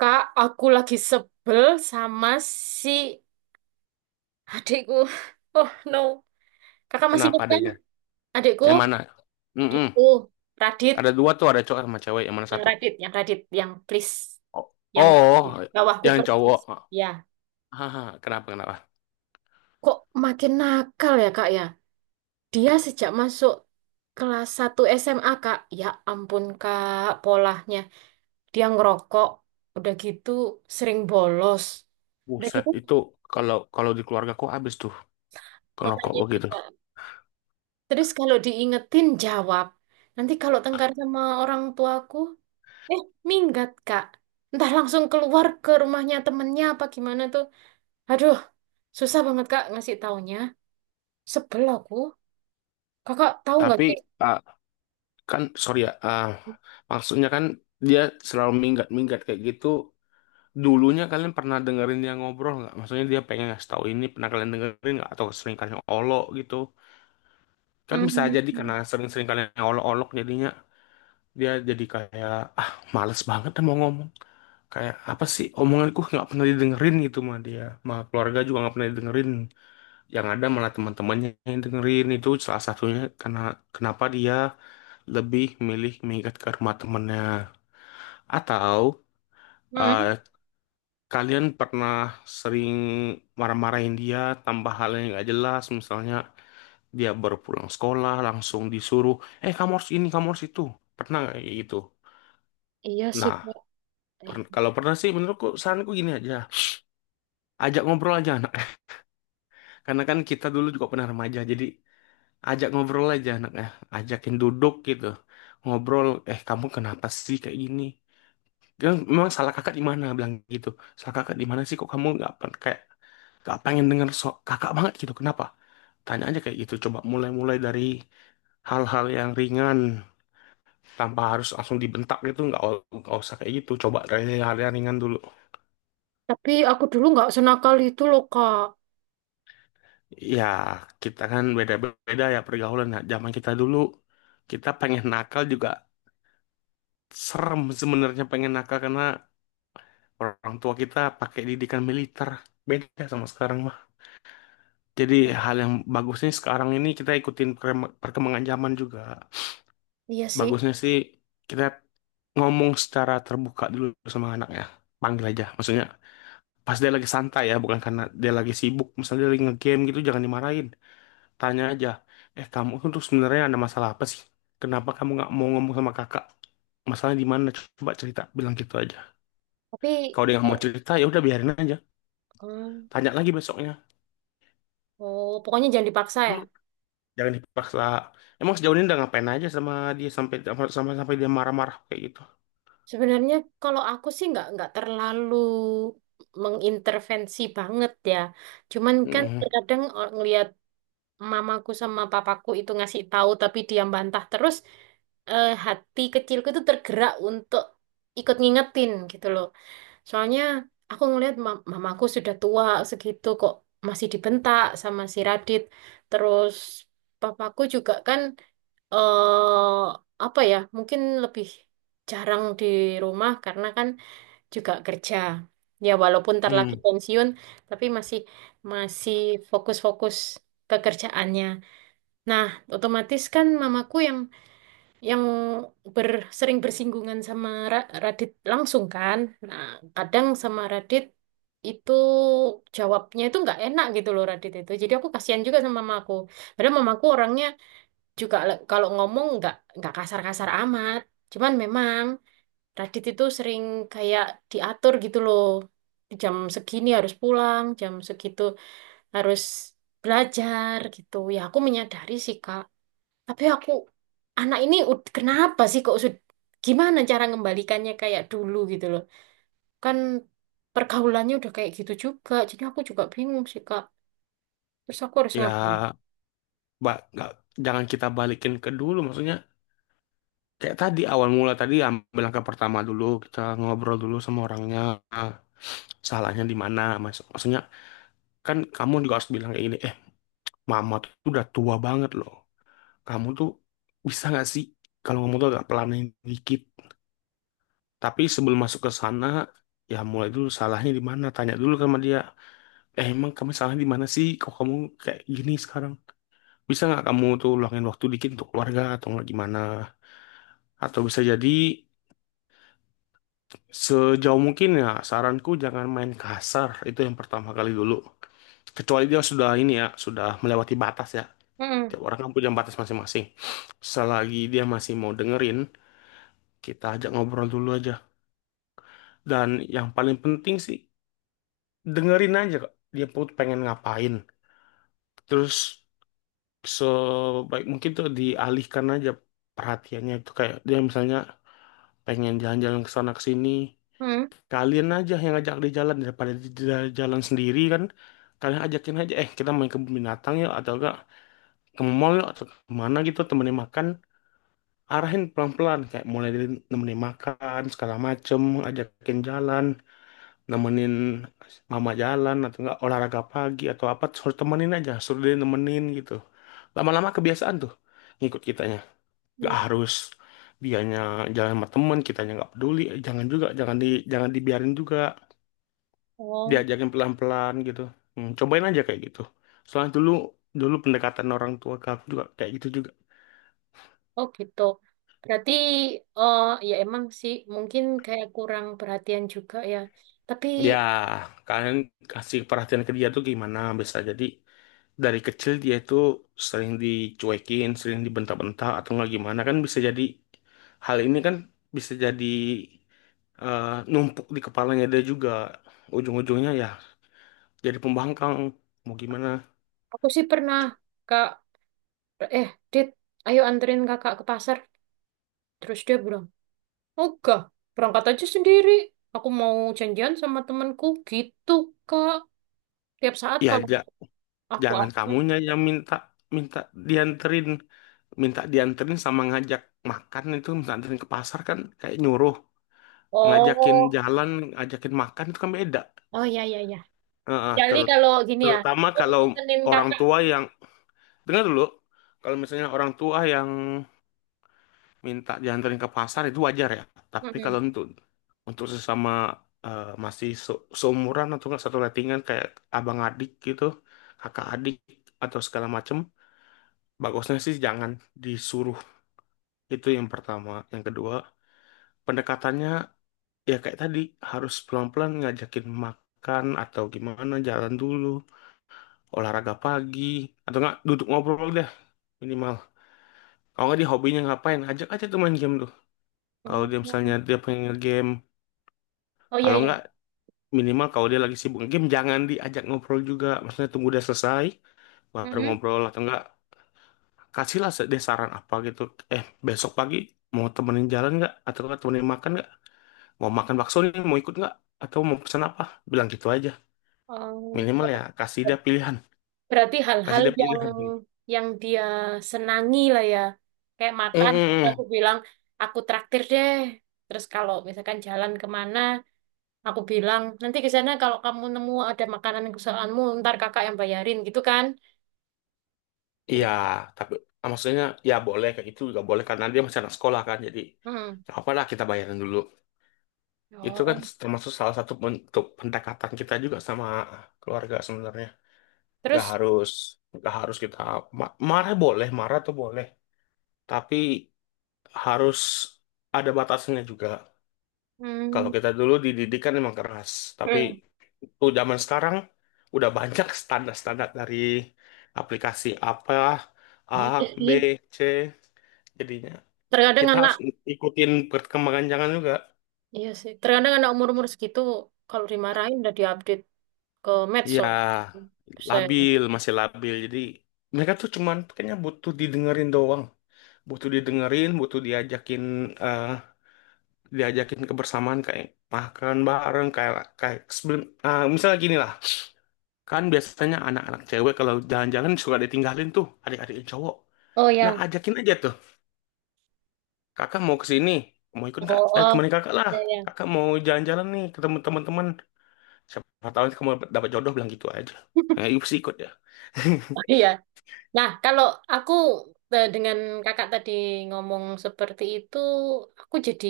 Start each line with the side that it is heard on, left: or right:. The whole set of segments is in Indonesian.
right: Kak, aku lagi sebel sama si adikku. Oh no, kakak masih
left: Kenapa
right: ingat kan?
left: adanya?
right: Adikku
left: Yang mana? Mm-mm.
right: itu Radit,
left: Ada dua tuh, ada cowok sama cewek. Yang mana
right: yang
left: satu?
right: Radit, yang Radit, yang please,
left: Oh,
right: yang
left: oh
right: Radit. Bawahku
left: yang
right: persis.
left: cowok.
right: Ya,
left: Haha, kenapa kenapa?
right: kok makin nakal ya kak ya? Dia sejak masuk kelas 1 SMA kak, ya ampun kak, polahnya. Dia ngerokok, udah gitu sering bolos. Udah
left: Buset,
right: gitu,
left: itu kalau kalau di keluargaku habis tuh ngerokok
right: makanya
left: begitu.
right: juga. Terus kalau diingetin jawab. Nanti kalau tengkar sama orang tuaku, eh minggat kak. Entah langsung keluar ke rumahnya temennya apa gimana tuh. Aduh, susah banget kak ngasih taunya. Sebel aku. Kakak tahu nggak
left: Tapi
right: sih?
left: ah, kan sorry ya, maksudnya kan dia selalu minggat-minggat kayak gitu. Dulunya kalian pernah dengerin dia ngobrol nggak? Maksudnya dia pengen ngasih tahu ini pernah kalian dengerin nggak? Atau sering kalian olok gitu? Kan bisa jadi karena
right: Hmm,
left: sering-sering kalian olok-olok jadinya dia jadi kayak ah males banget dah mau ngomong kayak apa sih omonganku nggak pernah didengerin gitu mah dia mah keluarga juga nggak pernah didengerin yang ada malah teman-temannya yang dengerin itu salah satunya karena kenapa dia lebih milih mengikat ke rumah temennya atau eh,
right: hmm.
left: kalian pernah sering marah-marahin dia tambah hal yang nggak jelas misalnya dia baru pulang sekolah langsung disuruh eh kamu harus ini kamu harus itu pernah nggak kayak gitu.
right: Iya sih
left: Nah,
right: kak. Eh,
left: Kalau pernah sih menurutku saranku gini aja. Ajak ngobrol aja anaknya. Karena kan kita dulu juga pernah remaja. Jadi ajak ngobrol aja anaknya. Ajakin duduk gitu. Ngobrol, eh kamu kenapa sih kayak gini? Dia memang salah kakak di mana? Bilang gitu. Salah kakak di mana sih kok kamu nggak pen- kayak nggak pengen denger kakak banget gitu. Kenapa? Tanya aja kayak gitu. Coba mulai-mulai dari hal-hal yang ringan tanpa harus langsung dibentak gitu. Nggak usah kayak gitu. Coba dari hal yang ringan dulu.
right: Tapi aku dulu nggak senakal itu loh kak.
left: Ya, kita kan beda-beda ya pergaulan. Nah, zaman kita dulu, kita pengen nakal juga serem sebenarnya pengen nakal karena orang tua kita pakai didikan militer. Beda sama sekarang mah. Jadi hal yang bagusnya sekarang ini kita ikutin perkembangan zaman juga.
right: Iya sih.
left: Bagusnya sih kita ngomong secara terbuka dulu sama anak ya. Panggil aja, maksudnya pas dia lagi santai ya, bukan karena dia lagi sibuk. Misalnya dia lagi ngegame gitu, jangan dimarahin. Tanya aja, eh kamu tuh sebenarnya ada masalah apa sih? Kenapa kamu nggak mau ngomong sama kakak? Masalahnya di mana? Coba cerita, bilang gitu aja.
right: Tapi,
left: Kalau dia nggak mau
right: oh,
left: cerita, ya udah biarin aja.
right: hmm.
left: Tanya lagi besoknya.
right: Oh, pokoknya jangan dipaksa ya.
left: Emang jangan dipaksa. Emang sejauh ini udah ngapain aja sama dia sampai sampai sampai dia marah-marah kayak gitu?
right: Sebenarnya kalau aku sih nggak terlalu mengintervensi banget ya. Cuman kan
left: Hmm,
right: terkadang ngelihat mamaku sama papaku itu ngasih tahu tapi dia bantah terus, hati kecilku itu tergerak untuk ikut ngingetin gitu loh. Soalnya aku ngelihat mamaku sudah tua segitu kok masih dibentak sama si Radit. Terus papaku juga kan eh apa ya? Mungkin lebih jarang di rumah karena kan juga kerja. Ya walaupun ntar lagi
left: hmm.
right: pensiun, tapi masih masih fokus-fokus ke kerjaannya. Nah, otomatis kan mamaku yang ber, sering bersinggungan sama Radit langsung kan. Nah, kadang sama Radit itu jawabnya itu nggak enak gitu loh Radit itu. Jadi aku kasihan juga sama mamaku. Padahal mamaku orangnya juga kalau ngomong nggak kasar-kasar amat. Cuman memang Radit itu sering kayak diatur gitu loh. Jam segini harus pulang, jam segitu harus belajar gitu. Ya aku menyadari sih Kak. Tapi aku anak ini kenapa sih kok gimana cara ngembalikannya kayak dulu gitu loh. Kan pergaulannya udah kayak gitu juga. Jadi aku juga bingung sih Kak. Terus aku harus ngapain?
left: Ya, mbak, nggak jangan kita balikin ke dulu. Maksudnya kayak tadi awal mula tadi ambil langkah pertama dulu kita ngobrol dulu sama orangnya salahnya di mana mas maksudnya kan kamu juga harus bilang kayak gini eh mama tuh udah tua banget loh kamu tuh bisa nggak sih kalau ngomong tuh agak pelanin dikit tapi sebelum masuk ke sana ya mulai dulu salahnya di mana tanya dulu sama dia eh emang kamu salahnya di mana sih kok kamu kayak gini sekarang bisa nggak kamu tuh luangin waktu dikit untuk keluarga atau nggak gimana atau bisa jadi sejauh mungkin ya saranku jangan main kasar itu yang pertama kali dulu kecuali dia sudah ini ya sudah melewati batas ya.
right: Hmm.
left: Tiap orang kan punya batas masing-masing. Selagi dia masih mau dengerin, kita ajak ngobrol dulu aja. Dan yang paling penting sih, dengerin aja kok. Dia pun pengen ngapain. Terus sebaik mungkin tuh dialihkan aja perhatiannya itu kayak dia misalnya pengen jalan-jalan ke sana ke sini.
right: Hmm.
left: Kalian aja yang ngajak dia jalan daripada dia jalan sendiri kan. Kalian ajakin aja, eh kita main ke binatang yuk atau enggak ke mall yuk atau kemana gitu temenin makan. Arahin pelan-pelan kayak mulai dari nemenin makan segala macem ajakin jalan nemenin mama jalan atau enggak olahraga pagi atau apa suruh temenin aja suruh dia nemenin gitu lama-lama kebiasaan tuh ngikut kitanya gak
right: Hmm.
left: harus dianya jalan sama temen kitanya nggak peduli jangan juga jangan jangan dibiarin juga
right: Oh.
left: diajakin pelan-pelan gitu. Hmm, cobain aja kayak gitu soalnya dulu dulu pendekatan orang tua ke aku juga kayak gitu.
right: Oh gitu. Berarti ya emang sih mungkin kayak kurang perhatian juga ya. Tapi
left: Ya, kalian kasih perhatian ke dia tuh gimana bisa jadi dari kecil dia itu sering dicuekin, sering dibentak-bentak atau nggak gimana kan bisa jadi hal ini kan bisa jadi eh, numpuk di kepalanya dia juga ujung-ujungnya ya jadi pembangkang mau gimana
right: aku sih pernah Kak, eh Dit, ayo anterin Kakak ke pasar. Terus dia bilang, "Enggak, berangkat aja sendiri. Aku mau janjian sama temanku." Gitu, Kak. Tiap saat
left: ya
right: kalau
left: ja-
right: aku
left: jangan
right: ajak.
left: kamunya yang minta minta dianterin minta dianterin sama ngajak makan itu minta anterin ke pasar kan kayak nyuruh ngajakin
right: Oh,
left: jalan ngajakin makan itu kan beda.
right: oh ya ya ya.
left: Heeh,
right: Jadi kalau gini ya,
left: terutama
right: aku
left: kalau
right: temenin
left: orang
right: Kakak.
left: tua yang dengar dulu, kalau misalnya orang tua yang minta dianterin ke pasar itu wajar ya. Tapi kalau
right: Mm-mm.
left: untuk sesama eh, masih seumuran atau enggak satu lettingan kayak abang adik gitu, kakak adik atau segala macem, bagusnya sih jangan disuruh. Itu yang pertama. Yang kedua, pendekatannya ya kayak tadi harus pelan-pelan ngajakin makan atau gimana jalan dulu olahraga pagi atau enggak duduk ngobrol dah minimal kalau nggak dia hobinya ngapain ajak aja tuh main game tuh kalau dia misalnya
right: Oh,
left: dia pengen nge-game
right: oh ya
left: kalau nggak
right: ya.
left: minimal kalau dia lagi sibuk game jangan diajak ngobrol juga maksudnya tunggu dia selesai baru
right: Mm-mm.
left: ngobrol atau enggak kasihlah dia saran apa gitu eh besok pagi mau temenin jalan nggak atau nggak temenin makan nggak mau makan bakso nih mau ikut nggak atau mau pesan apa bilang gitu aja minimal ya kasih
right: Oh.
left: dia pilihan
right: Berarti
left: kasih
right: hal-hal
left: dia
right: yang
left: pilihan
right: yang dia senangi lah ya. Kayak makan, terus aku
left: Mm-mm.
right: bilang, aku traktir deh. Terus kalau misalkan jalan kemana, aku bilang, nanti ke sana kalau kamu nemu ada makanan kesukaanmu, ntar kakak yang bayarin gitu kan. Gitu.
left: Iya, tapi maksudnya ya boleh kayak itu juga boleh karena dia masih anak sekolah kan. Jadi
right: Hmm.
left: nggak apa-apa lah kita bayarin dulu. Itu kan
right: Oh.
left: termasuk salah satu bentuk pendekatan kita juga sama keluarga sebenarnya. Gak
right: Terus,
left: harus gak harus kita marah boleh, marah tuh boleh, tapi harus ada batasnya juga. Kalau
right: hmm.
left: kita dulu dididik kan memang keras, tapi
right: Hmm.
left: tuh zaman sekarang udah banyak standar-standar dari aplikasi apa A,
right: Oh iya
left: B,
right: sih.
left: C jadinya.
right: Terkadang
left: Kita
right: anak,
left: harus ikutin perkembangan jangan juga.
right: iya sih. Terkadang anak umur-umur segitu, kalau dimarahin udah diupdate ke medsos.
left: Ya,
right: Buset.
left: labil, masih labil. Jadi mereka tuh cuman kayaknya butuh didengerin doang. Butuh didengerin, butuh diajakin eh diajakin kebersamaan kayak makan bareng kayak kayak sebelum nah, misalnya gini lah. Kan biasanya anak-anak cewek kalau jalan-jalan suka ditinggalin tuh adik-adik yang cowok.
right: Oh
left: Nah,
right: ya.
left: ajakin aja tuh. Kakak mau ke sini, mau ikut nggak?
right: Oh,
left: Eh,
right: oh.
left: temenin kakak lah.
right: Ya, ya.
left: Kakak mau jalan-jalan nih ketemu teman-teman siapa tahu kamu dapet dapet jodoh bilang gitu aja. Ya, itu pasti ikut ya.
right: Iya. Nah, kalau aku dengan kakak tadi ngomong seperti itu, aku jadi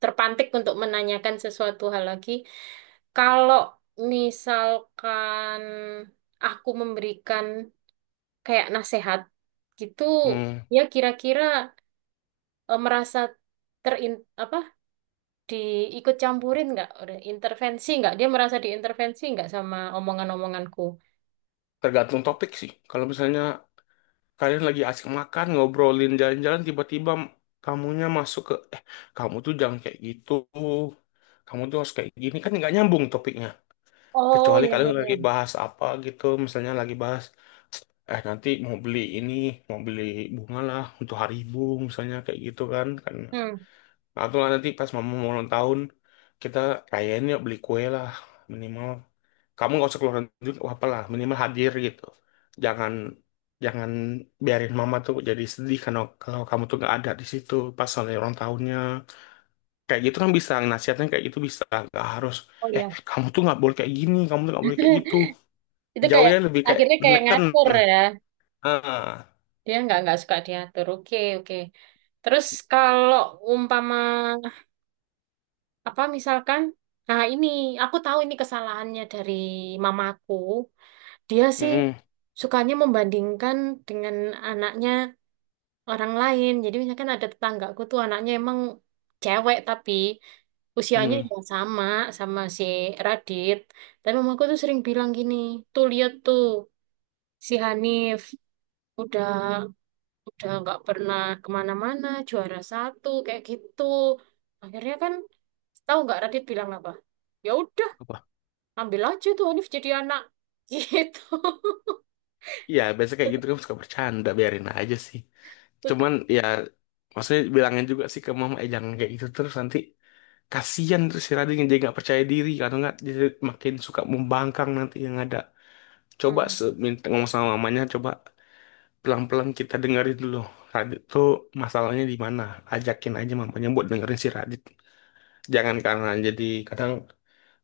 right: terpantik untuk menanyakan sesuatu hal lagi. Kalau misalkan aku memberikan kayak nasihat gitu,
left: Hmm,
right: ya kira-kira merasa terin apa diikut campurin nggak. Udah intervensi nggak? Dia merasa diintervensi nggak sama omongan-omonganku?
left: tergantung topik sih. Kalau misalnya kalian lagi asik makan, ngobrolin jalan-jalan, tiba-tiba kamunya masuk ke, eh, kamu tuh jangan kayak gitu. Kamu tuh harus kayak gini. Kan nggak nyambung topiknya.
right: Oh,
left: Kecuali
right: iya, iya,
left: kalian lagi
right: iya.
left: bahas apa gitu. Misalnya lagi bahas, eh, nanti mau beli ini, mau beli bunga lah untuk hari ibu, misalnya kayak gitu kan. Kan
right: Hmm.
left: atau nanti pas mama mau ulang tahun, kita rayain yuk beli kue lah minimal. Kamu nggak usah keluarin duit, wah apalah minimal hadir gitu. Jangan jangan biarin mama tuh jadi sedih karena kalau kamu tuh nggak ada di situ pas hari ulang tahunnya. Kayak gitu kan bisa nasihatnya kayak gitu bisa nggak harus.
right: Oh,
left: Eh
right: iya.
left: kamu tuh nggak boleh kayak gini, kamu tuh nggak boleh kayak gitu.
right: Itu kayak
left: Jauhnya lebih kayak
right: akhirnya kayak
left: neken.
right: ngatur ya.
left: Ah,
right: Dia nggak suka diatur. Oke, oke. Terus kalau umpama apa misalkan nah ini aku tahu ini kesalahannya dari mamaku. Dia sih
left: mm-mm,
right: sukanya membandingkan dengan anaknya orang lain. Jadi misalkan ada tetanggaku tuh anaknya emang cewek tapi usianya
left: mm.
right: ya sama sama si Radit. Tapi mamaku tuh sering bilang gini: tuh lihat tuh, si Hanif udah udah nggak pernah kemana-mana, juara satu kayak gitu. Akhirnya kan, tahu nggak Radit bilang apa? Ya udah,
left: Apa?
right: ambil aja tuh Hanif jadi anak gitu.
left: Ya biasanya kayak gitu kan suka bercanda biarin aja sih. Cuman ya maksudnya bilangin juga sih ke mama eh jangan kayak gitu terus nanti kasihan terus si Rading jadi nggak percaya diri kalau nggak jadi makin suka membangkang nanti yang ada. Coba
right: Hmm,
left: minta ngomong sama mamanya coba pelan-pelan kita dengerin dulu. Radit tuh masalahnya di mana? Ajakin aja mamanya buat dengerin si Radit. Jangan karena jadi kadang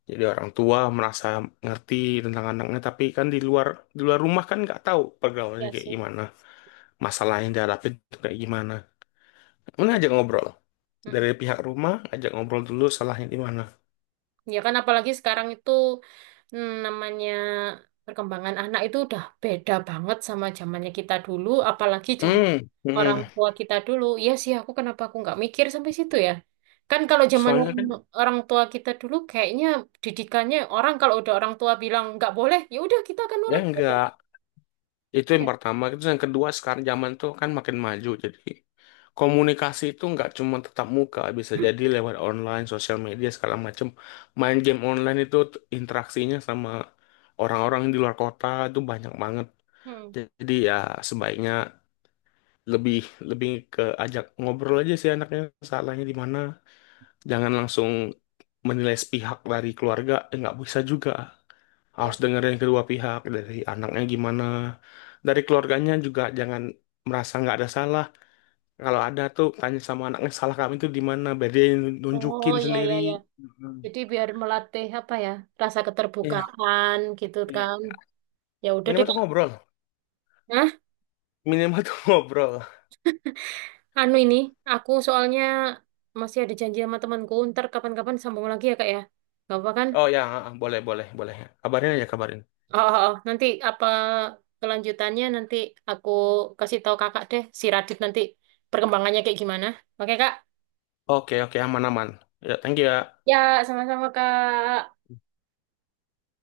left: jadi orang tua merasa ngerti tentang anaknya tapi kan di luar rumah kan nggak tahu pergaulannya
right: ya
left: kayak
right: sih
left: gimana, masalah yang dihadapin tuh kayak gimana. Ini
right: ya.
left: ajak ngobrol.
right: Mm-mm.
left: Dari pihak rumah, ajak ngobrol dulu salahnya di mana.
right: Ya kan apalagi sekarang itu, namanya perkembangan anak itu udah beda banget sama zamannya kita dulu, apalagi zaman
left: Hmm,
right: orang
left: hmm.
right: tua kita dulu. Iya sih, kenapa aku nggak mikir sampai situ ya? Kan kalau zaman
left: Soalnya kan,
right: orang tua kita dulu kayaknya didikannya orang kalau udah orang tua bilang nggak boleh, ya udah kita akan
left: ya
right: nurut. Nggak boleh.
left: enggak. Itu yang
right: Ya.
left: pertama. Itu yang kedua, sekarang zaman tuh kan makin maju. Jadi komunikasi itu nggak cuma tetap muka. Bisa jadi lewat online, sosial media, segala macam. Main game online itu interaksinya sama orang-orang yang di luar kota itu banyak banget.
right: Hmm,
left: Jadi ya sebaiknya lebih lebih ke ajak ngobrol aja sih anaknya salahnya di mana. Jangan langsung menilai sepihak dari keluarga eh, nggak bisa juga harus
right: ya.
left: dengerin kedua pihak dari anaknya gimana dari keluarganya juga jangan merasa nggak ada salah kalau ada tuh tanya sama anaknya salah kami itu di mana biar dia
right: Oh,
left: nunjukin
right: ya ya
left: sendiri.
right: ya. Jadi
left: Mm.
right: biar melatih apa ya? Rasa
left: Iya.
right: keterbukaan gitu
left: Iya.
right: kan. Ya udah deh,
left: Minimal tuh
right: Kak.
left: ngobrol
right: Hah?
left: minimal tuh ngobrol.
right: Anu ini, aku soalnya masih ada janji sama temanku. Ntar kapan-kapan sambung lagi ya, Kak ya. Gak apa kan?
left: Oh ya boleh boleh boleh kabarin aja kabarin.
right: Oh, oh, oh. Nanti apa kelanjutannya, nanti aku kasih tahu Kakak deh, si Radit nanti perkembangannya kayak gimana. Oke, Kak?
left: Oke oke aman aman ya thank you ya.
right: Ya, sama-sama, Kak.